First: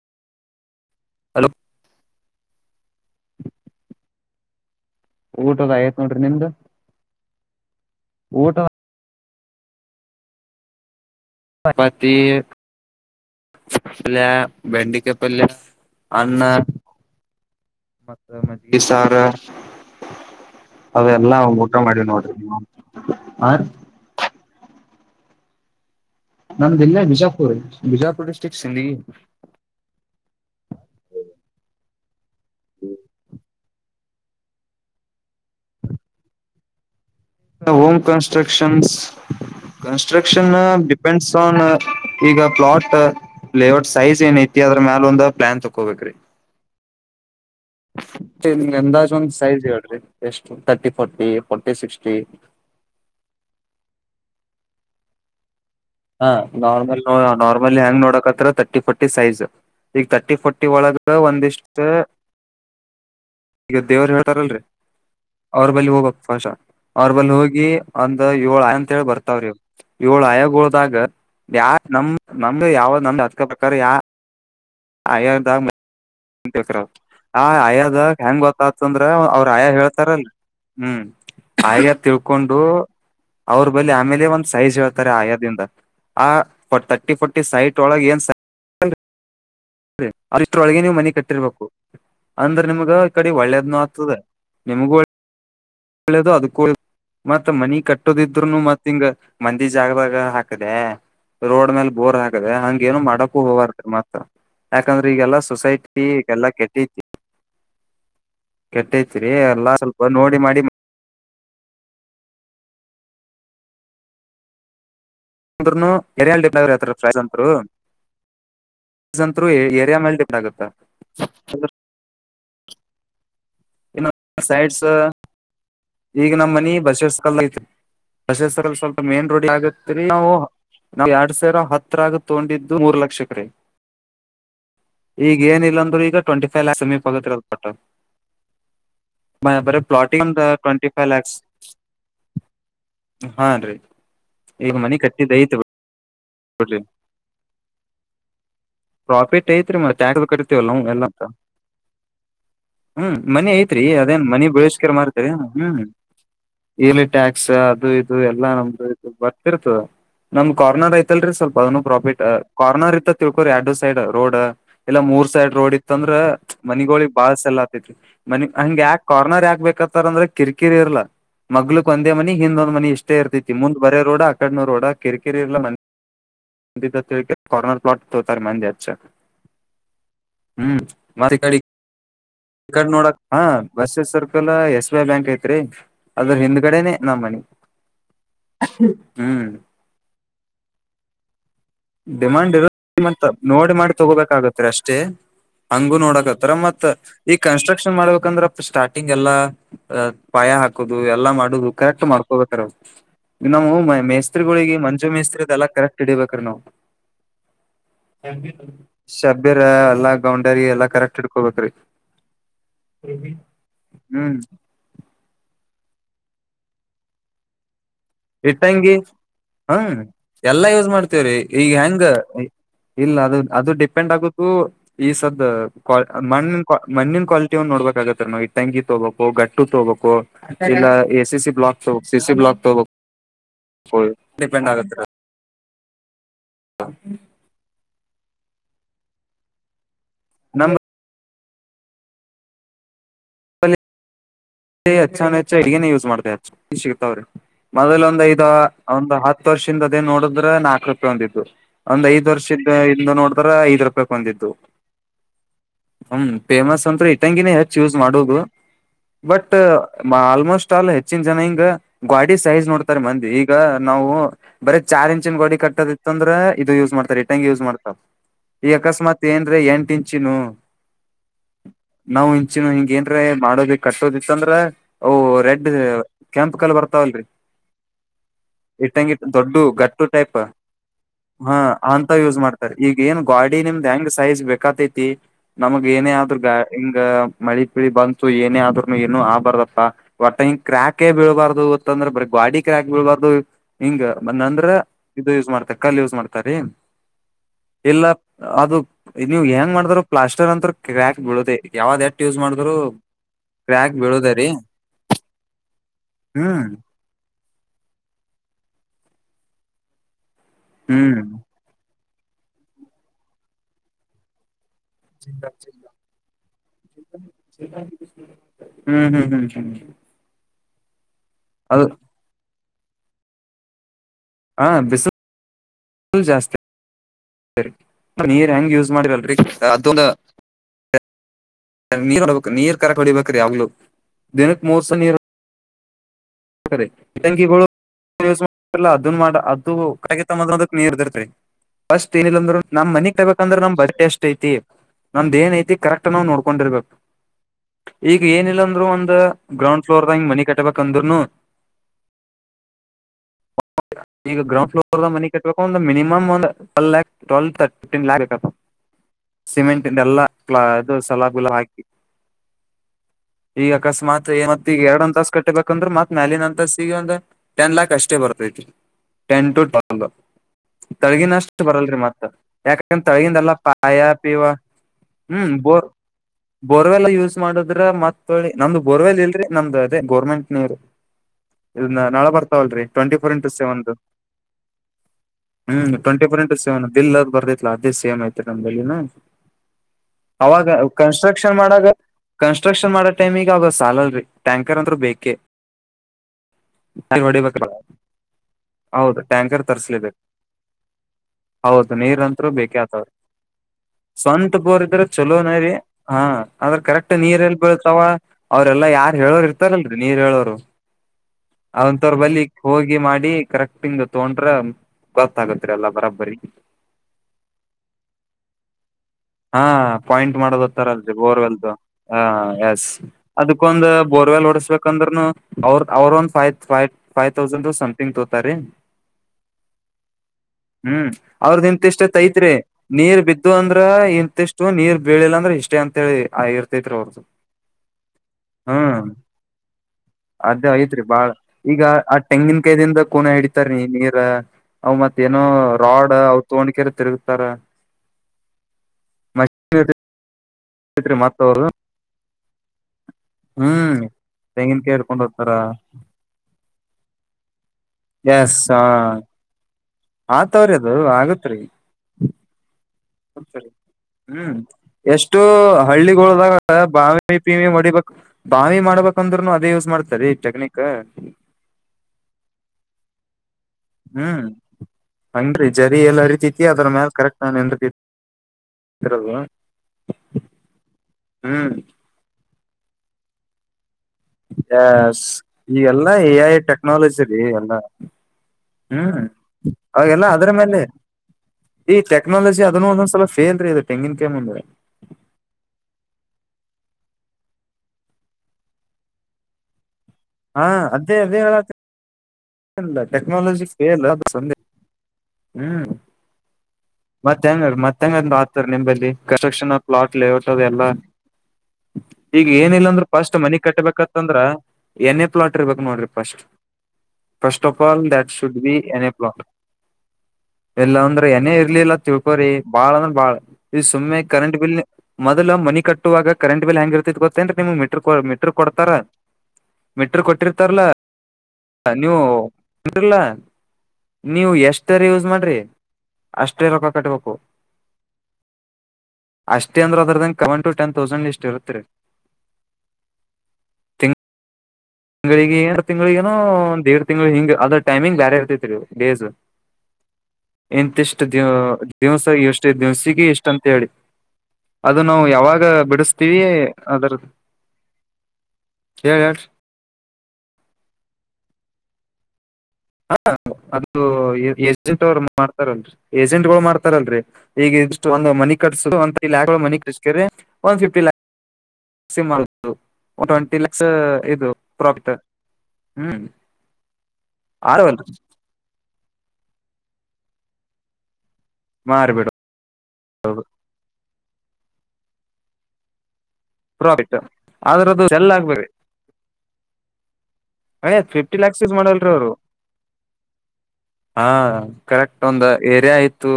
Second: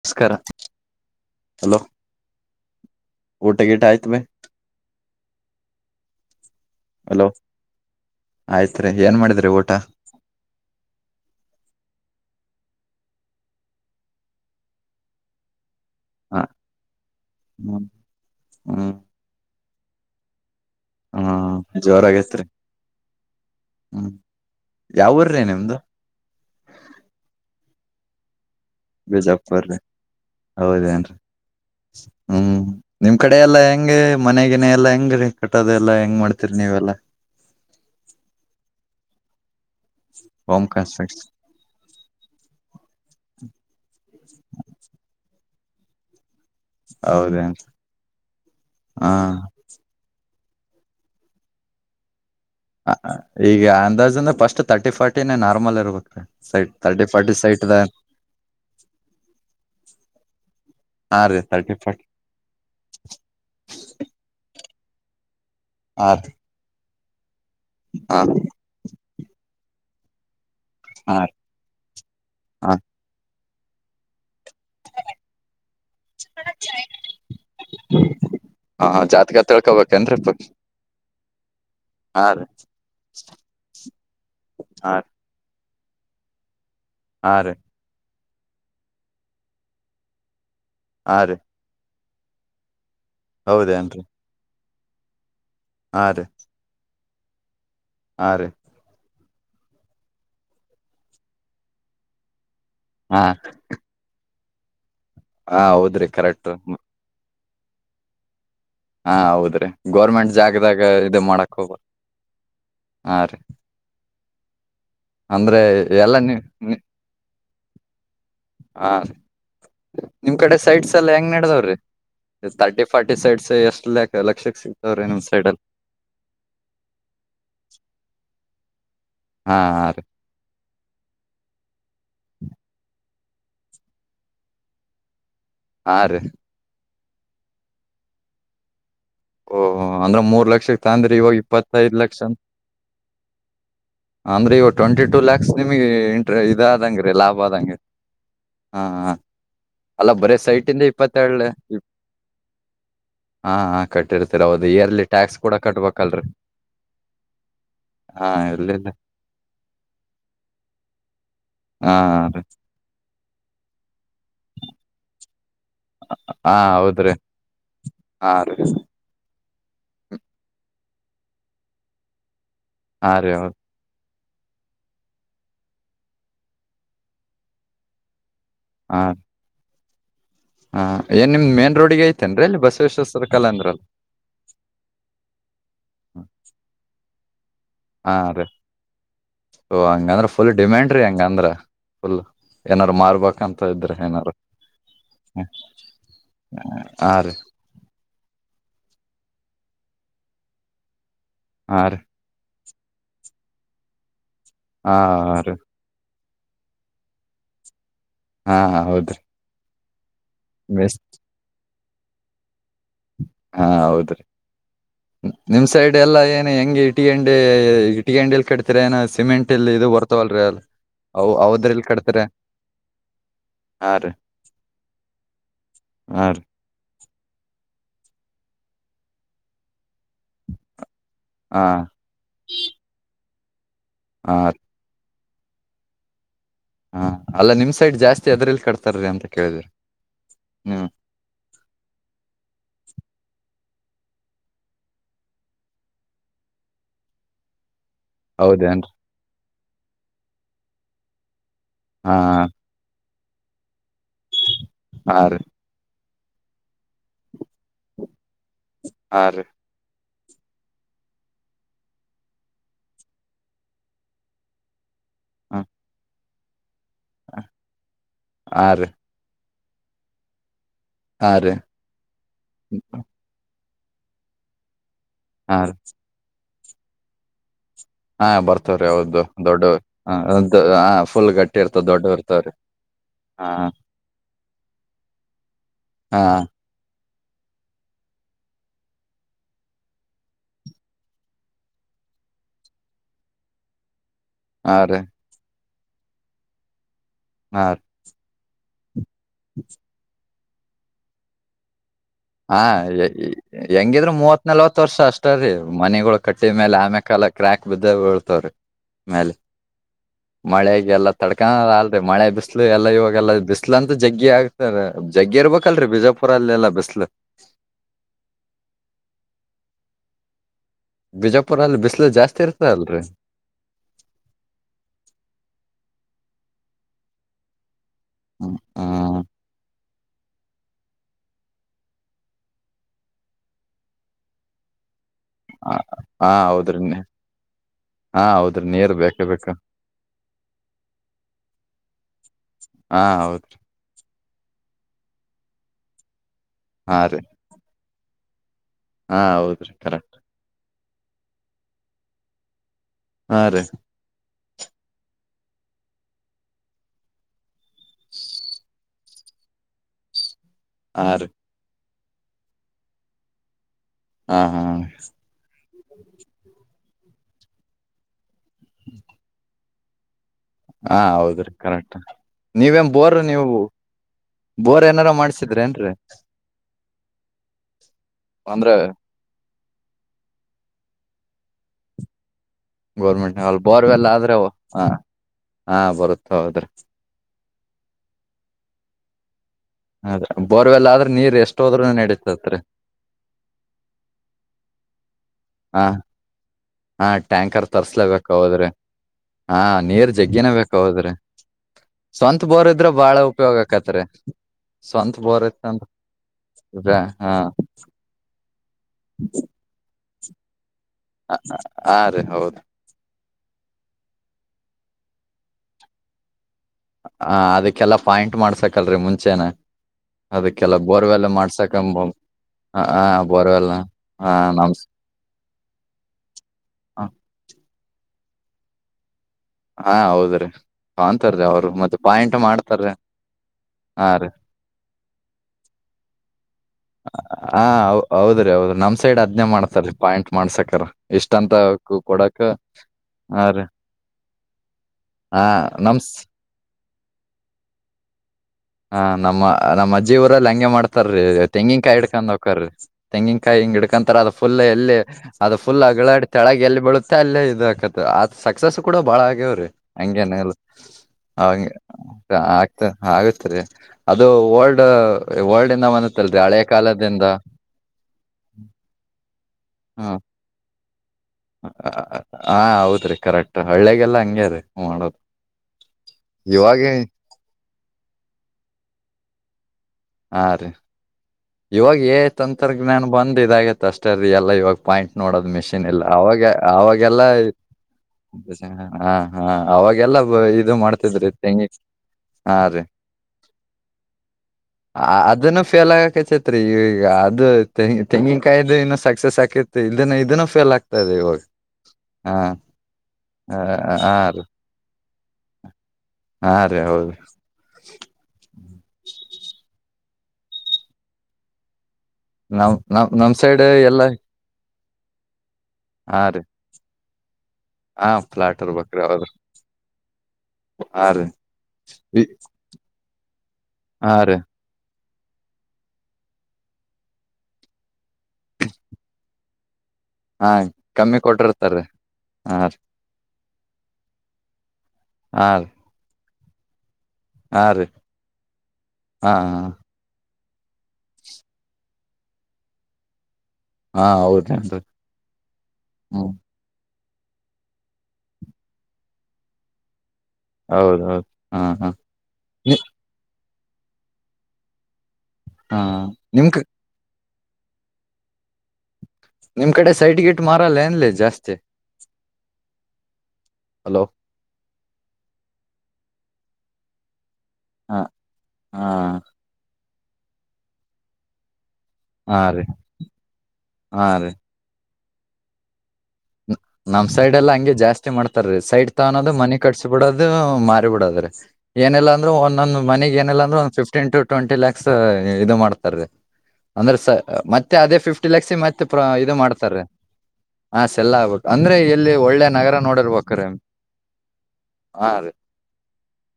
ನಮಸ್ಕಾರ. ಹಲೋ,, ಊಟ-ಗಿಟ್ ಆಯ ತುಮ ಊಟದ ಆಯ್ತ್ ನೋಡ್ರಿ ನಿಮ್ದು. ಹಲೋ ಊಟದ ಆಯ್ತ್ರಿ ಏನ್ ಮಾಡಿದ್ರಿ ಊಟ. ಚಪ್ಪಾತಿ ಪಲ್ಯ ಬೆಂಡಿಕಾಯಿಪಲ್ಯ. ಹ ಅನ್ನ ಹ್ಮ್ ಮತ್ತ ಮ ಈ ಹ್ಮ್ ಸರ [unintelligible] ಅವೆಲ್ಲ ಅವ ಊಟ ಹ್ಮ ಮಾಡಿ ನೋಡ್ರಿ ಜೋರಾಗೈತ್ರಿ ನೀ ಆ ಯಾವೂರಿ ನಿಮ್ದು. ನಮ್ದ ಇಲ್ಲೆ ಜಿಲ್ಲೆ ಬಿಜಾಪುರ್, ಬಿಜಾಪುರ ಬಿಜಾಪುರ್ ರೀ ಹೌದೇನ್ರೀ. ಹ್ಮ್, ನಿಮ್ ಕಡೆ ಎಲ್ಲಾ ಹೆಂಗೆ ಮನೆ-ಗಿನೆ ಎಲ್ಲ ಹೆಂಗ ರೀ ಕಟ್ಟೋದೆ ಎಲ್ಲ ಹೆಂಗ್ ಮಾಡ್ತೀರಿ ನೀವೆಲ್ಲಾ. Home constructions. Construction home construction depends on ಈಗ ಪ್ಲಾಟ್ ಲೇಔಟ್ ಸೈಜ್ ಏನ್ ಐತಿ ಅದ್ರ ಮ್ಯಾಲ ಒಂದ ಪ್ಲಾನ್ ತೊಕೋಬೇಕ್ರಿ. ಹೌದ್ರಾ, ನಿವು ಅಂದಾಜು ಒಂದ ಸೈಜ್ ಹೇಳ್ರಿ ಎಷ್ಟು ತರ್ಟಿ ಫೋರ್ಟಿ, ಫೋರ್ಟಿ ಸಿಕ್ಸ್ಟಿ ಈಗ ಅಂದಾಜ್ನ್ ಅಂದ್ರೆ ಫಸ್ಟ್ ತರ್ಟಿ ಫಾರಟಿನೇ ನಾರ್ಮಲ್. ಇರ್ಬೇಕ್ರೀ ಹಾ site normal thirty forty site ದ ನಾರ್ಮಲಿ ಹಂಗ್ ನೋಡಕ್ತ್ರ ತರ್ಟಿ ಫೋರ್ಟಿ ಸೈಜ್. ಈಗ ತರ್ಟಿ ಫೋರ್ಟಿ ಒಳಗ ಹಾ ರೀ ತರ್ಟಿ ಒಂದಿಷ್ಟ ಫಾರ್ಟಿ ಈಗ ದೇವರು ಹೇಳ್ತಾರಲ್ರಿ, ಅವ್ರ ಬಲ್ಲಿ ಹಾ ಹೋಗಬೇಕ್ ರೀ ಫ್ಸ್ಟ್ ಅವ್ರ ಬಲ್ಲಿ ಹೋಗಿ ಹಾ ಒಂದ ಏಳ ಅಂತ ಹೇಳಿ ಬರ್ತಾವ್ರಿ. ಏಳು ಆಯಾಗಳೂದ್ಗ ಹಾ ರೀ ಯ ನಮ್ ನಮ್ಗೆ ಹಾ ಯಾವ್ ನಮಗೆ ಅದಕ ಕರೆ ಯ ಆಯದಾಗ, ಅಂತೇಕ್ರಾವ್ ಆ ಆಯಾದಾಗ ಹೆಂಗ್ ಗೊತ್ತ ಹಾ ಆತ್ದ್ದ್ರ ಜಾತ್ಕ ಅವ್ರ ಆಯಾ ತಿಳ್ಕೊಬೇಕೇನ್ರಿ ಹೇಳ್ತಾರಲ್ಲಿ. ಹ್ಮ್ ಹಆಯಾ ಹಾ ರೀ ತಿಳ್ಕೊಂಡು, ಅವ್ರ ಬಲ್ಲಿ ಆಮೇಲೆ ಒಂದ್ ಸೈಜ್ ಹಾ ಹೇಳ್ತಾರ ರೀ ಆಯದಿಂದ. ಆ ತರ್ಟಿ ಹಾ ಫೋರ್ಟಿ ರೀ ಸೈಟ್ ಒಳಗೆ ಏನ್, ಅಷ್ಟೊಳಗೆ ನೀವು ಮನಿ ಹಾ ರೀ ಕಟ್ಟಿರ್ಬೇಕು ಅಂದ್ರೆ ನಿಮ್ಗ ಕಡೆ ಒಳ್ಳೇದ್ನು ಹೌದೇನ್ರಿ ಆಗ್ತದ. ನಿಮಗೂ ಹಾ ರೀ ಒಳ್ಳೆದು ಅದಕ್ಕ ಮತ್ತ ಮನಿ ಹಾ ರೀ ಕಟ್ಟದಿದ್ರುನು ಮತ್ ಹಿಂಗ, ಮಂದಿ ಜಾಗದಾಗ ಹಾಕದೆ, ರೋಡ್ ಮೇಲೆ ಬೋರ್ ಹಾಕದೆ, ಹಂಗ ಏನು ಹಾ ಮಾಡಕು ಹೋಗಬರ್ದು ಮತ್, ಯಾಕಂದ್ರ ಈಗೆಲ್ಲಾ ಹಾ ಸೊಸೈಟಿ ಹೌದ್ರಿ ಈಗೆಲ್ಲ ಕರೆಕ್ಟ್ ಕೆಟ್ಟೈತಿ. ಹಾ ಕೆಟ್ಟೈತಿರಿ ಹೌದ್ರೀ ಎಲ್ಲಾ ಸ್ವಲ್ಪ ಗೋರ್ಮೆಂಟ್ ನೋಡಿ ಮಾಡಿ ಜಾಗದಾಗ, ಈ ಇದು ಮಾಡಕ್ ಹೋಗಬ ಹಾ ರೀ, ಅಂದ್ರೆ ಅಂದರುನು ಎಲ್ಲಾ ನೀವ್ ಎರಿಯಲ್ [unintelligible] ಅತ್ರು. ಹಾ ಏರಿಯಾ ರ ಮೇಲೆ ನಿಮ್ ಡಿಪೆಂಡ್ ಕಡೆ ಆಗುತ್ತ ಸೈಟ್ಸ್ ಎಲ್ಲ ಹೆಂಗ್ ನಡದಾವ್ರೀ. ತರ್ಟಿ ಫಾರ್ಟಿ ಸೈಡ್ಸ್ ಎಷ್ಟು ಲೆಾಕ್ ಲಕ್ಷಕ್ಕ ಸೈಡ್ಸ್ ಸಿಗ್ತವ್ರೆ ನಿಮ್ ಸೈಡ್ ಅಲ್ಲಿ. ಈಗ ನಮ್ಮ್ ಮನಿ ಬಸೇಸ್ಕಲ್ ಐತ್ರಿ ಬಸೇಸ್ಲ್ ಸ್ವಲ್ಪ ಮೇನ್ ರೋಡ್ ಹಾ ಆಗ ಹಾ ರೀ ನಾವು ನಾವ ಎರಡ್ ಸಾವಿರ ಹತ್ರರಾಗ ತೊಂಡಿದ್ದು ಮೂರ್ ಲಕ್ಷಕ ರೀ. ಈಗ ಏನಿಲ್ಲಾ ಹಾ ಅಂದ್ರು ಈಗ ರೀ ಟ್ವೆಂಟಿ ಫೈವ್ ಲ್ಯಾಕ್ಸ್ ಸಮೀಪ್ ಅಗತ್ರಿ ಬಟ್ಟ. ಮ ಬರೇ ಪ್ಲಾಟಿಂಗ್ದ. ಅಂದ್ರ್ ಇವಾಗ ಇಪ್ಪತ್ತೈದ ಲಕ್ಷ ಹಾ ರಿ. ಅಂದ್ರೆ ಇವಾಗ ಟ್ವೆಂಟಿ ಟೂ ಲ್ಯಾಕ್ಸ್ ನಿಮಗೆ ಇಂಟ್ರ ಬಿಡ್ರಿ ಇದಾದಂಗ ರೀ ಲಾಭ ಅದಂಗ ರೀ. ಪ್ರಾಫಿಟ್ ಐತ ರಿ ಮತ್ತ ಟ್ಯಾಕ್ಲ್ ಸೈಟ್ ಕಟ್ಟತೀವಲ್ಲ ಇಂದ ಎಲ್ಲಂತ, ಇಪ್ಪತ್ತೆರಡು ಹ್ಮ್ ಮನಿ ಹಾ ಹಾ ಐತ್ರಿ ಅದೇನ್ ಕಟ್ಟಿರ್ತೀರ ಮನಿ ಹೌದು ಬೆಳಸ್ಕರ ಇಯರ್ಲಿ ಮಾರ್ತ್ರಿ. ಟ್ಯಾಕ್ಸ್ ಕೂಡ ಕಟ್ಬೇಕಲ್ರರಿ. ಡೇಲಿ ಟ್ಯಾಕ್ಸ್ ಅದು ಇದು ಹಾ ಎಲ್ಲಾ ನಮ್ದು ಇರ್ಲಿಲ್ಲ ಇದು ಬರ್ತಿರ್ತದ. ನಮ್ ಕಾರ್ನರ್ ಐತಲ್ರರಿ ಸ್ವಲ್ಪ ಅದ ಹಾ ಪ್ರಾಫಿಟ್ ರೀ ಕಾರ್ನರ್ ಇರ್ತದ ತಿಳ್ಕೋರಿ ಎರಡು ಸೈಡ್ ರೋಡ್. ಇಲ್ಲ ಮೂರ್ ಸೈಡ್ ರೋಡ್ ಇತ್ತ ಅಂದ್ರ ಹಾ ಹೌದ್ರಿ ಮನಿಗಳಿಗ್ ಬಾಳ ಸೆಲ್ ಆತೈತ್ರಿ ಹಾ ಮನಿ ರೀ ಹಂಗ ಯಾಕ ಕಾರ್ನರ್ ಯಾಕ, ಹಬೇಕತ್ತಾರ ಅಂದ್ರೆ ಕಿರಿಕಿರಿ ಇರ್ಲ ಮಗ್ಲ್ಕ್ ಒಂದೇ ಮನಿ ಹಿಂದ್ ಒಂದ್ ಮನಿ ಹಾ ಇಷ್ಟೇ ರೀ ಹೌದ ಇರ್ತೈತಿ ಮುಂದ ಬರೇ ರೋಡ್ ಆಗ್ ಕಣೂರ್ ರೋಡ ಕ ಕಿರಿ ಕಿರಿ ಇರ್ಲ್ ಕಾರ್ನರ್ ಪ್ಲಾಟ್ ತೋ ಹಾ [unintelligible] ಹಾ ಏನ್ ನಿಮ್ ಮೇನ್ ರೋಡ್ಗ ಐ ಈ ಕಡೆ ನೋಡಕ್ ಹ ಬಸ circle S B I bank ಐತ್ರಿ ಅದ್ರ ಹಿಂದ್ಗಡೆನೆ ನಮ್ಮ್ ಮನೀ. ಹಾ ರೀ ಓ ಹಂಗಂದ್ರ ಫುಲ್ ಡಿಮ್ಯಾಂಡ್ರಿ ಹಂಗಂದ್ರ. ಫುಲ್ ಡಿಮಾಂಡ್ ಏನಾರ ಇರಂತ ಮಾರ್ಬೇಕಂತ ನೋಡಿ ಮಾಡಿ ಇದ್ರೆ ಏನಾರ ತಗೋಬೇಕಾಗತದ್ರಿ ಅಷ್ಟೇ. ಹಂಗು ನೋಡಕತ್ತಾರ ಮತ್ ಹಾ ರೀ ಈಗ ಕನ್ಸ್ಟ್ರಕ್ಷನ್ ಮಾಡ್ಬೇಕಂದ್ರ ಸ್ಟಾರ್ಟ, ಕಟಿಂಗ್ ಎಲ್ಲ ಪಾಯ ಹಾಕುದು ಎಲ್ಲಾ ಮಾಡುದು ಹಾ ರೀ ಕರೆಕ್ಟ್ ಮಾಡ್ಕೋಬೇಕ್ರಿ ಅವು. ನಾವು ಮೇಸ್ತ್ರಿಗಳಿಗೆ ಹಾ ಮಂಜು ರೀ ಮೇಸ್ತ್ರಿದೆ ಎಲ್ಲಾ ಕರೆಕ್ಟ್ ಹಿಡಿಬೇಕ್ರೀ ನಾವು. ಹಾ ಹೌದ್ರಿ ಶಬೀರ್ ಎಲ್ಲಾ ಗೌನ್ಡ್ರುಗಿ ಎಲ್ಲಾ ಮೆಸ್ ಕರೆಕ್ಟ್ ಹಿಡ್ಕೊಬೇಕೇರಿ. ಹಾ ಹೌದ್ರೀ. ಹ್ಮ್ ನಿಮ್ಸ್ ಸೈಡ್ ಎಲ್ಲ ಏನ ಹೆಂಗೆ ಇಟಗಂಡ್. ಇಟ್ಟಗಂಡಿಲ್ ಕಟ್ತರ ಇಟ್ಟಂಗಿ ಏನ ಸಿಮೆಂಟ್ ಇಲ್ ಇದು ಹ್ಮ್ ಬರ್ತವಲ್ರರಿ ಎಲ್ಲಾ ಯೂಸ್ ಅ ಮಾಡ್ತೇವ್ರಿ ಈಗ ಅವದ್ರಲ್ ಹೆಂಗ ಕಟ್ತರಾ. ಇಲ್ಲ ಅದು ಅದು ಡಿಪೆಂಡ್ ಆಗಬೇಕು ಈ ಸದ್ ಹಾ ರೀ ಮಣ್ಣ ಮಣ್ಣಿನ ಕ್ವಾಲಿಟಿ ಒಂದು ನೋಡ್ಬೇಕು. ಆಗ್ಬೇಕ ಅಗತ್ರಿ ನಾವ್ ಇಟ್ಟಂಗಿ ತೊಬೇಕು ಗಟ್ಟು ತೊಬೇಕು ಇಲ್ಲ ಎಸಿಸಿ ಹಾ ಬ್ಲಾಕ್ ತೊಬೇಕು ಸಿ ಬ್ಲಾಕ್ ತೊ ಬೇಕು. ಹಾ ಡಿಪೆಂಡ್ ಆಗತ್ರಿ ಅದ್. ಹಾ ಅಲ್ಲಾ ನಿಮ್ ಸೈಡ್ ಜಾಸ್ತಿ ಏದ್ರಲ್ ಕಟ್ತಾರಿ ಅಂತ ಕೇಳಿದ್ರಿ. ನಮ ಹ್ಮ್ ಚ್ಚ ಹೆಚ್ಚ ಹಡ್ಗ ಯೂಸ್ ಮಾಡ್ತವೆಚ್ಚ ಸಿಗತಾವ್ರೀ. ಮೊದಲ ಒಂದ್ಐದ ಹೌದೇನ್ರಿ ಒಂದ್ ಹತ್ತು ವರ್ಷಿಂದ ಅದೇ ನೋಡಿದ್ರೆ ನಾಲ್ಕ ರೂಪಾಯಿ ಒಂದ ಇದ್ದು. ಒಂದ್ ಹಾ ಐದ್ ವರ್ಷ್ದ ಇಂದು ನೋಡಿದ್ರ ಐದ್ ರೂಪಾಯಿಕ್ಂದಿದ್ದು. ಹಾ ರೀ ಹ್ಮ ಫೇಮಸ್ ಅಂತ್ರ ಇಟ್ಟಂಗಿನೇ ಚೂಸ್ ಮಾಡೋುದು ಹಾ ರೀ ಬಟ್ ಆಲ್ಮೋಸ್ಟ್ ಆಲ್ ಹೆಚ್ಚಿನ ಜನ ಹಿಂಗ ಗಾಡಿ ಸೈಜ್ ನೋಡ್ತಾರೆ ಮಂದಿ ಈಗ ನಾವು ಬರೆ ಚಾರ್ ಇಂಚಿನ ಗೋಡಿ ಹ್ಮ್ ಕಟ್ಟದ ಇತ್ತ ಅಂದ್ರೆ ಇದು ಯೂಸ್ ಮಾಡ್ತಾರೆ ಇರಿಟರ್ಂಗ್ ಯೂಸ್ ಮಾಡ್ತಾರ ಹಾ ಈ ರೀ ಅಕಸ್ಮಾತ್ ಏನ್ ಅಂದ್ರೆ ಎಂಟಿಂಚಿನು. ಹಾ ರೀ. ಹಿಂಗೇನ್ ಮಾಡೋದ ಕಟ್ಟೋದಿತ್ತ ಅಂದ್ರ ಅವು ಹಾ ರೆಡ್ ರೀ ಕಂ ಪಲ್ಲ ಬರ್ತಾವಲ್ರರಿ. ಹಾ ಬರ್ತವ್ರಿ ಇಟ್ಟಂಗ ಹೌದು ಇಟ್ಟ ದೊಡ್ಡ ದೊಡ್ಡವ್ರ ಗಟ್ಟು ಟೈಪ್ ಹ ಫುಲ್ ಹಾ ಗಟ್ಟಿ ಇರ್ತವ ಅಂತ ದೊಡ್ಡವ್ ಯೂಸ್ ಇರ್ತವ್ರಿ ಮಾಡ್ತಾರೆ. ಈಗ ಏನ್ ಹಾ ಗ್ವಾಡಿ ನಿಮ್ದ್ ಹೆಂಗ್ ಸೈಜ್ ಬೇಕತೈತಿ ನಮಗ ಏನೇ ಹಾ ಆದ್ರ ಗಾ ಹಿಂಗ. ಮಳಿ ಪೀಳಿ ಬಂದು ಏನೇ ಆದ್ರರುನು ಏನು ಆಬಾರ್ದಪ್ಪ ಒಟ್ಟಗಿ ಕ್ರ್ಯಾಕೇ ಬೀಳ್ಬಾರ್ದು ಅಂದ್ರೆ ಬರ್ಗ್ಬ ಬಾಡಿ ಕ್ರ್ಯಾಕ್ ಬೀಳ್ಬಾರ್ದು ಹಿಂಗ. ಂದ್ರ ಹಾ ರೀ ಇದು ಯೂಸ್ ಮಾಡ್ತಾರೆ ಕಲ್ಲು ಯೂಸ್ ಮಾಡ್ತಾರಿ ಹಾ ರೀ ಎಲ್ಲ ಅದು. ನೀವು್ ಹೆಂಗ ಮಾಡಿದ್ರರು ಪ್ಲಾಸ್ಟರ್ ಅಂತ ಕ್ರ್ಯಾಕ್ ಬೀಳುದೆ ಯಾವ್ದಷ್ಟ ಹ ಹೆಂಗಿದ್ರು ಬೀಳುದ ಮೂವತ್ ರೀ ನಲ್ವತ್ ವರ್ಷ ಅಷ್ಟ ರೀ ಮನಿಗಳು ಹ್ಮ್ ಕಟ್ಟಿದ್ಮೇಲೆ ಆಮೇಕಲ್ಲಾ. ಕ್ರ್ಯಾಕ್ ಬಿದ್ದ ಬಿಳ್ತವ್ರಿ ಮೇಲೆ ಮಳೆಗೆಲ್ಲ ಹ್ಮ್ ತಡ್ಕ ಮಳೆ ಬಿಸ್ಲು ಎಲ್ಲ ಇವಾಗೆಲ್ಲ ಬಿಸ್ಲು ಅಂತ ಜಗ್ಗಿಯಗ ಸ ಜಗ್ಗೆ ಇರ್ಬೇಕಲ್ರರಿ ಬಿಜಾಪುರ ಅಲ್ಲೆಲ್ಲ ಬಸ್ಲು. ಹ್ಮ್ ಹ್ಮ್ ಹ್ಮ್ ಹ್ಮ್. ಬಿಜಾಪುರಲ್ಲಿ ಅದು ಬಿಸಿಲು ಜಾಸ್ತಿ ಇರ್ತಲ್ರಿ. ಹಾ ಬಿಸಿಲು ಬ ಜಾಸ್ತಿ ಸರಿ. ನೀರ್ ಹ್ಮ್ ಹೆಂಗ್ ಯೂಸ್ ಹ್ಮ್ ಮಾಡರಲ್ರಿ ಅದು. ನೀರ್ ಕೊಡ್ಬೇಕ ನೀರ್ ಕರ ಕೊ ಹೊಡಿಬೇಕ್ರೀ ಯಾವ್ಲುೂ ದಿನಕ್ಕೆ ಮೂರ್ಸ ನೀರ್. ಹಾ ಹೌದ್ರಿ ಇಟ್ಟಂಗಿಗಳು. ಹಾ ಯ ಹೌದ್ರಿ ಮಾಡ ನೀರ್ ಅದನ್ ಬೇಕೇ ಮಾಡ ಬೇಕು ಅದು ಕೈಗತ್ತ ಅದಕ್ ನೀರ್ ಇದಿರ್ತ್ರಿ. ಸ್ಟ್ ಏನಿಲ್ಲ ಅಂದ್ರ ನ ಹಾ ಮಗ್ ಕಾಯಬೇಕಂದ್ರ ಹೌದ್ರಿ ನಮ್ ಬರ್ತಿ ಅಷ್ಟ್ ಐ ನಮ್ದ ಏನ್ ಐತಿ ಕರೆಕ್ಟ್ ನವು ನೋಡ್ಕೊಂಡಿರ್ಬೇಕು ಹಾ ರೀ ಈಗ ಏನಿಲ್ಲ ಅನ್ ಅಂದರು ಒಂದು ಹಾ ಹೌದ್ರಿ ಗ್ರೌಂಡ್ ಕರೆಕ್ಟ್ ಫ್ಲೋರ್ದಂಗ ಮನಿ ಕಟ್ಟಬೇಕ ಅಂದ್ರರುನು. ಹಾ ರೀ ಈಗ ಗ್ರೌಂಡ್ ಫ್ಲೋರದಾಗ ಮನಿ ಕಟ್ಬೇಕು ಒಂದು ಮಿನಿಮ್ ಒಂದ ಟ್ವೀಲ್ ಲಾಕ್ ತರ್ತೀನ ಲಾಕ್ ಬೇಕ. ಸಿಮೆಂಟ್ ಇಂದ ಎಲ್ಲ ಅದು ಹಾ ರೀ ಸಲಾಬ್ ಬಿಲಾ ಹಾಕಿ. ಈಗ ಅಕಸ್ಮಾತ್ ಹಾ ಹಾ ಮತ್ತ ಈಗ ಎರಡೊಂದ್ ತಾಸ ಕಟ್ಟಬೇಕಂದ್ರೆ ಮತ್ ಸಿ ಒಂದು ಟೆನ್ ಲಾಕ್ ಅಷ್ಟೇ ಬರ್ತೈ ಟೆನ್ ಟು ಟ್ವೀಲ. ಹಾ ಹೌದ್ರಿ ತಳ್ಗಿನಷ್ಟ್ ಕರೆಕ್ಟ್ ಬರಲ್ರಿ ಮತ್ತ್ ನೀವೇನ್ ಯಾಕಂದ ಬೋರ್ ನೀವು ತಳಗಿಂದಲ್ಲ ಪಾಯ ಪೀವ ಬೋರ್ ಹ್ಮ್. [unintelligible] ಬೋರ್ವೆಲ್ ಯೂಸ್ ಮಾಡುದ್ರ ಮತ್ತಳಿ ಅಂದ್ರ ನಮ್ದು ಬೋರ್ವೆಲ್ ಇಲ್ರಿೀ ನಮ್ದು ಅದ ಗೋರ್ಮೆಂಟ್ ನೀರು. ನ ನಳಾ ಬರ್ತಾವಲ್ರರಿ ಟ್ವೆಂಟಿ ಫೋರ್ ಗೋರ್ಮೆಂಟ್ ಇಂಟು ಅಲ್ಲಿ ಸೆವೆನ್ದು. ಬೋರ್ವೆಲ್ ಆದ್ರೆ ಹ ಹಾ ಹ್ಮ್ ಟ್ವೆಂಟಿ ಬರುತ್ತ ಫೋರ್ ಇಂಟು ಹೌದ್ರಿ ಸೆವೆನ್ ಬಿಲ್ ಅದು್ ಬರ್ದೈತ್ಲ ಅದೇ ಸೇಮ್ ಐತ್ ನಮ್ದಲ್ಲಿನ. ಹೌದ್ರ ಅವಾಗ ಬೋರ್ವೆಲ್ ಆದ್ರೆ ನೀರ್ ಕನ್ಸ್ಟ್ರಕ್ಷನ್ ಎಷ್ಟ ಮಾಡಾಗ ಹೋದ್ರರು ನಡೀತತ್ರಿ ಕನ್ಸ್ಟ್ರಕ್ಷನ್ ಮಾಡೋ ಟೈಮಗ ಆ ಸ್ಯಾಲಲ್ರಿ. ಟ್ಯಾಂಕರ್ ಅಂದ್ರರು ಬೇಕೇ. ಹಾ. ಹಾ ಟ್ಯಾಂಕರ್ ಹೊಡಿಬೇಕ ತರ್ಸ್ಲೇಬೇಕ ಹದ್ರಿ ಹೌದು ಹ ಟ್ಯಾಂಕರ್ ತರ್ಸ್ಲೇಬೇಕು ನೀರ್ ಜಗ್ಗಿನ ಬೇಕ ಹೌದ್ರಿ. ಹೌದು ಸ್ವಂತ ನೀರತ್ರು ಬೋರ್ ಬೇಕೇ ಇದ್ರ ಆತವ್ರ ಬಾಳ ಉಪಯೋಗ ಆಕತ್ರಿ ಸ್ವಂತ ಬೋರ ಇದ್ರೆ ನ ಸ್ವಂತ ಬೋರ್ ಇತ್ತ ಚಲೋನರಿ ಹಾ. ಆದ್ರ ಇಬ್ರಾ ಕರೆಕ್ಟ್ ಹಾ ನೀರ್ ಎಲ್ಲಿ ಬೀಳ್ತಾವ ಅವ್ರೆಲ್ಲ ಯಾರ್ ಹೇಳೋರ್ ಇರ್ತಾರಲ್ರರಿ ನೀರ್ ಹೇಳೋರು. ಆ ಹಂತವರ ರೀ ಬಲಿ ಹೌದು ಹೋಗಿ ಮಾಡಿ. ಕರೆಕ್ಟ್ಂಗ ತೊೊಂಡ್ರ ಗತ್ ಆಗತ್ರಿ ಅಲ್ಲ ಬರಾಬ್ಬರಿ. ಹ ಅದಕ್ಕೆಲ್ಲಾ ಪಾಯಿಂಟ್ ಮಾಡ್ಸಕಲ್ರಿ ಮುಂ ಹಾ ಪಾಯಿಂಟ್ ಮಾಡೋದು ಹೊತ್ತಾರಲ್ರಿ ಬೋರ್ವೆಲ್ದು ಮಾಡ್ಸಕ ಹ ಎಸ್ ಆ ಬೋರ್ವೆಲ್ ಅದಕ್ಕೊಂದು ಬೊ ಹಾ ಪರ್ವೆಲ್ ನಮ್ ಓಡಸ್ಬೇಕ ಅಂದ್ರನು ಅವ್ರ ಅವ್ರ ಒಂದ ಫೈ್ ಫೈವ್ ಫೈವ್ ತೌಸಂಡ್ ಸಮ್ಥಂಗ್ ತಕೋತರಿ ಹಾ ಹೌದ್ರಿ ಹ್ಮ್ ತಗೊಂತಾರೀ ಅವ್ರ ಅವ್ರು ಮತ್ತೆ ನಿಂತಿಷ್ಟ ಪಾಯಿಂಟ್ ಐತ್ರಿ ಮಾಡ್ತಾರೀ ನೀರ್ ಬಿದ್ದು ಅಂದ್ರ ಹಾ ರೀ ತೆಷ್ಟು ನೀರ್ ಬೀಳಿಲ್ಲ ಅಂದ್ರೆ ಇಷ್ಟೇ ಅಂತ ಹೇಳಿ ಆ ಇರ್ತತ್ರಿ ಅವ್ರದು ಹ ಹೌದ್ರೀ ಹೌದ್ರಿ ನಮ್ ಹ್ಮ್ ಸೈಡ್ ಅದ್ನೇ ಮಾಡ್ತ ರೀ ಪಾಯಿಂಟ್ ಮಾಡ್ಸಕ್ರ ಇಷ್ಟ ಅಂತ ಕೊಡಕ್ ಹಿಂಗ್ ಕೈದಿಂದ ಕೂನ ಹಿಡಿತಾರ ನೀರ ಅವ ಮತ್ ಏನೋ ಹಾ ರಾಡ್ ನಮ್ಸ್ ಅವ್ರು ತೊಗೊಂಡಕಿರ ತಿರುಗ್ತಾರಾ ಹಾ ನಮ್ಮ ನಮ್ಮ ಅಜ್ಜಿ ಊರಲ್ಲ ಹಂಗೆ ಮಾಡ ಮತ್ ಇರ್ರಿ ಅವರು ತೆಂಗಿನಕಾಯಿ ಹಿಡ್ಕೊಂಡ್ ಹಕ್ರರಿ ತೆಂಗಿನ್ಕಾಯಿ ಹಿಂಗ ಹ ಹ್ಮ್ ಇಡ್ಕಂತರ ಅದ ಫುಲ್ ತೆಂಗಿನಕಾಯಿ ಎಲ್ಲಿ ಹಿಡ್ಕೊಂಡ್ ಹೋಗ್ತಾರ ಅದು ಫುಲ್ ಅಗಳಾಡಿ ತಳಗೆ ಎಲ್ಲಿ ಬೀಳುತ್ತೆ ಅಲ್ಲೇ ಇದ ಹಾಕ್ ಅ ಎಸ್ ಸಕ್ಸಸ್ ಕೂಡ ಬಾಳ ಆಗ್ಯವ್ರೀ ಹಂಗೆನು ಇಲ್ಲ ಆತವ್ರಿ ಅದು ಹಂಗೆ ಆಗ್ತ ಆಗತ್ರಿ ಸರಿ ಅದು ಹ್ಮ್ ಓಲ್ಡ್ ಎಷ್ಟು ಓಲ್ಡ್ ಇಂದ ಹಳ್ಳಿ ಬಂದತ್ತಲ್ರಿ ಹೊದಾಗ ಹಳೆ ಕಾಲದಿಂದ ಬಾವಿ ಪ್ರೀಮಿ ಮಾಡಿಬೇಕು ಬಾವಿ ಮಾಡ್ಬೇಕಂದ್ರುನು ಅದೇ ಯೂಸ್ ಮಾಡ್ತಾರ ಟೆಕ್ನಿಕ್ ಹ ಹೌದ್ರಿ ಕರೆಕ್ಟ್ ಹಳ್ಳಿಗೆಲ್ಲಾ ಹ್ಮ್ ಹಂಗೇ ರೀ ಮಾಡೋದು ಹಂಗ್ರರಿ ಜರಿ ಎಲ್ಲ ಅರಿತತಿ ಇವಾಗ ಅದ್ರ ಮ್ಯಾಲ ಕರೆಕ್ಟ್ ನಾನ್ [unintelligible] ಇರದು ಹಾ ರೀ ಇವಾಗ ಏ ತಂತ್ರಜ್ಞಾನ ಬಂದ್ ಇದಾಗತ್ತ ಕಷ್ಟ ರಿ ಯಲ್ಲಾ ಇವಾಗ ಪಾಯಿಂಟ್ ಎಸ್ ನೋಡದ್ ಮೆಷಿನ್ ಎಲ್ಲ ಈಗೆಲ್ಲಾ ಎ ಅವಾಗ ಐ ಅವಾಗೆಲ್ಲ ಟೆಕ್ನಾಲಜಿ ರೀ ಎಲ್ಲ ಹಾ ಹ್ಮ್ ಹಾ ಅವಾಗೆಲ್ಲ ಅವೆಲ್ಲಾ ಅದ್ರ ಇದು ಮೇಲೆ ಮಾಡ್ತಿದ್ರಿ ತೆಂಗಿ ಹಾ ರೀ ಸೇಂದ್ರೀ ಇದು ತೆಂಗಿನಕಾಯಿ ಮುಂದ ಅದನ್ನು ಫೇಲ್ ಆಗಕೈತತ್ರಿ ಈಗ ಅದುಂಗ ತೆಂಗಿನನ್ಕಾಯ್ದು ಇನು ಸಕ್ಸಸ್ ಆಕೇತಿ ಇಲ್ ಹಾ ಅದೇ ಅದೇ ಹಾ ಹೇಳಲ್ಲ ಹಾ ಟೆಕ್ನಾಲಜಿ ಫೇಲ್ ಹಾ ಅದು ರೀ ಸಂದೆ ಹ್ಮ್ ಹಾ ರೀ ಹೌದು ಮತ್ತೆ ಹೆಂಗಾರ ಮತ್ತೆ ಹೆಂಗ ನಿಂಬಲ್ಲಿ ಕನ್ಸ್ಟ್ರಕ್ಷನ್ ಪ್ಲಾಟ್ ಲೇಔಟ್ ಅದು ಎಲ್ಲ ಈಗ ನಮ್ ಏನಿಲ್ಲಾಂದ್ರ ನಮ್ ಫಸ್ಟ್ ನಮ್ ಮನಿ ಸೈಡ್ ಎಲ್ಲಾ ಕಟ್ಬೇಕತ್ತಂದ್ರ ಎನ್ ಎ ಪ್ಲಾಟ್ ಇರ್ಬೇಕು ನೋಡ್ರಿ ಹಾ ಪಫಸ್ಟ್ ರೀ ಫಸ್ಟ್ ಆಫ್ ಆಲ್ ಹಾ ದಟ್ ಶುಡ್ ಫ್ಲಾಟ್ ಬಿ ಇರ್ಬೇಕ್ರಿ ಎನ್ ಎ ಅವ್ರ ಪ್ಲಾಟ್ ಎಲ್ಲ ಹಾ ಅಂದ್ರೆ ರೀ ಏನೇ ಇರ್ಲಿಲ್ಲ ಈ- ತಿಳ್ಕೋರಿ ಬಾಳ ಅಂದ್ರೆ ಬಾಳ ಈ ಹಾ ಸುಮ್ಮನೆ ರೀ ಕರೆಂಟ್ ಬಿಲ್ ಮೊದಲು ಮನೆ ಕಟ್ಟುವಾಗ ಕರೆಂಟ್ ಬಿಲ್ ಹೆಂಗ ಇರ್ತೈತಿ ಗೊತ್ತೇ ಅನ್ರಿ ನಿಮ್ಗ್ ಮೀಟ್ರ ಮೀಟ್ರ ಕೊಡ್ತಾರ [inaudible] ಮಿಟ್ರ ಹಾ ಕೊಟ್ಟಿರ್ತಾರಲ್ಲಾ ಕಮ್ಮಿ ಕೊಟ್ಟಿರ್ತಾರೀ ನೀವು ಹಾ ರೀ ಮಿಟ್ರೆಲಾ ಎಷ್ಟ ಯೂಸ್ ಹಾ ಮಾಡ್ರಿ ರೀ ಅಷ್ಟೇ ಬರತ್ತಾ ಕಟ್ಬೇಕು ಹಾ ರೀ ಹಾ ಹಾ ಅಷ್ಟೇ ಅಂದ್ರೆ ಅದರ ಸವೆನ್ ಟು ಟೆನ್ ತೌಸಂಡ್ ಇಷ್ಟ್ ಇರುತ್ ರೀ ಹಾ ಹೌದ ಏನ್ರೀ ತಿಂಗಳಿಗೆ ಏಡ್ ತಿಂಗಳಿಗೆ ಏನೋ ಒಂದೇಡ್ ತಿಂಗಳು ಹಿಂಗ್ ಅದ್ರ ಟೈಮಿಂಗ್ ಬೇರೆ ಇರ್ತೈತಿರಿ ಡೇಸ್ ಹೌದೌದು ಎಂತಿಷ್ಟು ದಿವ್ ಹಾ ಹಾ ದಿವಸ ಎಷ್ಟು ನಿ- ದಿವಸಗ ಇಷ್ಟ ಅಂತ ಹೇಳಿ ಅದನ್ನು ನಾವು ಯಾವಾಗ ಹಾ ಬಿಡಿಸತೀವಿ ನಿಮ್ ಕ ಅದರದ್ದು ಹೇಳ್ ಯಾರ್ ಸೈಡ್ ಗೇಟ್ ಮಾರಲ್ಲ ಏನ್ಲೆ ಜಾಸ್ತಿ ಹ ಅದು ಹಲೋ ಏಜೆಂಟ್ ಅವರು ಮಾಡ್ತಾರಲ್ರಿ ಏಜೆಂಟ್ಗಳು ಮಾಡ್ತಾರಲ್ರರಿ ಈಗ ಇಷ್ಟು ಒಂದು ಮನಿ ಕಟ್ಸ [unintelligible] [unintelligible] ಹಾ ರೀ ಒಂದ್ ಟ್ವೆಂಟಿ ಲ್ಯಾಖ್ಸ್ಸು ಹಾ ರೀ ಇದು ಪ್ರಾಫಿಟ್ ಹ್ಮ ನಮ ಸೈಡ್ ಎಲ್ಲಾ ಹಂಗೆ ಜಾಸ್ತಿ ಮಾಡ್ತಾರೀ ಸೈಡ್ ತಗಾನೋದು ಮನಿ ಕಟ್ಸ ಬಿಡೋದು ಮಾರಿ ಬಿಡೋದ್ರಿ ಏನೆಲ್ಲ ಮಾರಿ ಬಿಡು ಅಂದ್ರರು ಒಂದೊಂದ್ ಮನೆಗ್ ಏನಲ್ಲ ಅಂದ್ರ ಒಂದ ಫಿಫ್ಟೀನ್ ಟು ಟ್ವೆಂಟಿ ಲ್ಯಾಕ್ಸ್ ಇದು ಮಾಡ್ತಾರ್ ರಿ ಅಂದ್ರೆ ಸ ಪ್ರಾಫಿಟ್ ಮತ್ತೆ ಅದೇ ಆದ್ರದು ಫಿಫ್ಟಿ ಸೆಲ್ ಲ್ಯಾಕ್ಸ್ ಆಗ್ಬೇಕ್ರಿ ಮತ್ತೆ ಪ್ರ ಇದು ಮಾಡ್ತಾರ್ ರಿ ಹಂ ಅಯ ಸೆಲ್ ಫಿಫ್ಟಿ ಆಗ್ಬೇಕು ಲ್ಯಾಕ್ಸ್ ಯೂಸ್ ಅಂದ್ರೆ ಮಾಡಲ್ರಿ ಇಲ್ಲಿ ಅವ್ರು ಒಳ್ಳೆ ನಗರ ನೋಡಿರ್ಬೇಕ್ರೀ ಹಾ ಹಾ ಕರೆಕ್ಟ್ ರೀ ಒಂದ ಏರಿಯಾ ಇತ್ತು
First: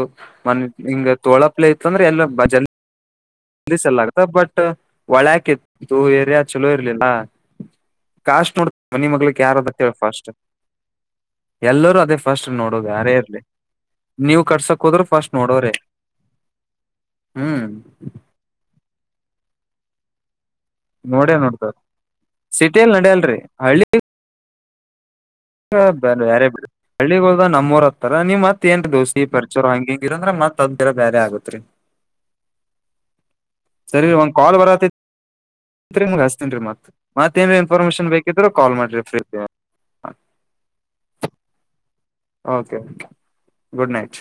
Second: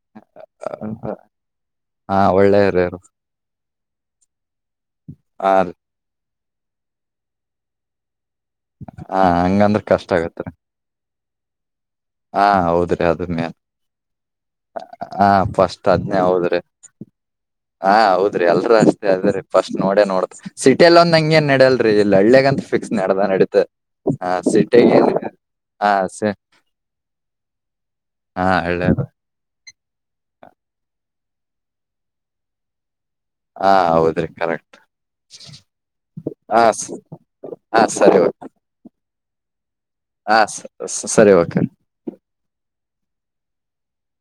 ಒಂದ್ ಹಿಂಗ ತೋಳಪ್ಲೆ ಇತ ಅಂದ್ರೆ ಎಲ್ಲ ಬಜ ಏರೇರು ಸ ಎಲ್ಲ ಆತ ಬಟ್ ಹೊಳೆಕ ಹಾ ರೀ ಇತ್ತು ಏರಿಯಾ ಚಲೋ ಇರ್ಲಿಲ್ಲ ಕಾಸ್ಟ್ ನೋಡ್ ಮನಿ ಹಾ ಮಗ್ಳಕ್ ಹಂಗಂದ್ರ ಯಾರದೇಳ ಕಷ್ಟ ಫಾಸ್ಟ್ ಆಗತ್ರಿ ಎಲ್ಲರೂ ಅದೇ ಹಾ ಫಸ್ಟ್ ನೋಡೋದು ಹೌದ್ರಿ ಯಾರೇ ಅದು ಇರ್ಲಿ ಮೇನ್ ನೀವು ಕಡ್ಸಕ್ ಹೋದ್ರರು ಹಾ ಫಾಸ್ಟ್ ನೋಡವ್ರೆ ಫಸ್ಟ್ ಅದ್ನೇ ಹೌದ್ರಿ ಹ್ಮ್ ಹಾ ಹೌದ್ರಿ ಎಲ್ರೂ ಅಷ್ಟೇ ಅ ಫಸ್ಟ್ ನೋಡ ನೋಡತ ಸಿಟಿಯಲ್ಲಿ ಒಂದ ಹಂಗ ನೋಡೇ ಏನ್ ನೋಡ್ತಾರ ನಡಲ್ರಿ ಹಳ್ಳ್ಯಗಂತ ಫಿಕ್ಸ್ ಸಿಟಿಯಲ್ಲಿ ನಡದ ನಡಿಯಲ್ರಿ ನಡಿತ ಹ ಸಿಟಿ ಹ ಬ ಬೇರೆ ಬಿ ಹಳ್ಳಿಗ್ ಹೋಲ್ದ ನಮ್ಮೂರ್ ಹತ್ತಾರ ನೀವ್ ಹಾ ಮತ್ ಏನ್ ಹಳ್ಳ್ಯಾಗ ದೋಸಿ ಪರಿಚರ ಹಂಗ ಹಂಗಿರಂದ್ರ ಮತ್ ಬೇರೆ ಆಗತ್ರಿ ಹಾ ಸರಿ ಹೌದ್ರಿ ಒಂದ್ ಕಾಲ್ ಕರೆಕ್ಟ್ ಬರ ರಿಮಗ್ ಹಸ್ತನ್ ಹಾ ಮತ್ ಸ- ಮತ್ತೇಏನ್ ಹಾ ಇನ್ಫಾರ್ಮೇಶನ್ ಬೇಕಿದ್ರರು ಕಾಲ್ ಮಾಡ್ರಿ ಫ್ರೀತಿ ಹ ಸರಿ ಓಕೆ ಗುಡ್ ನೈಟ್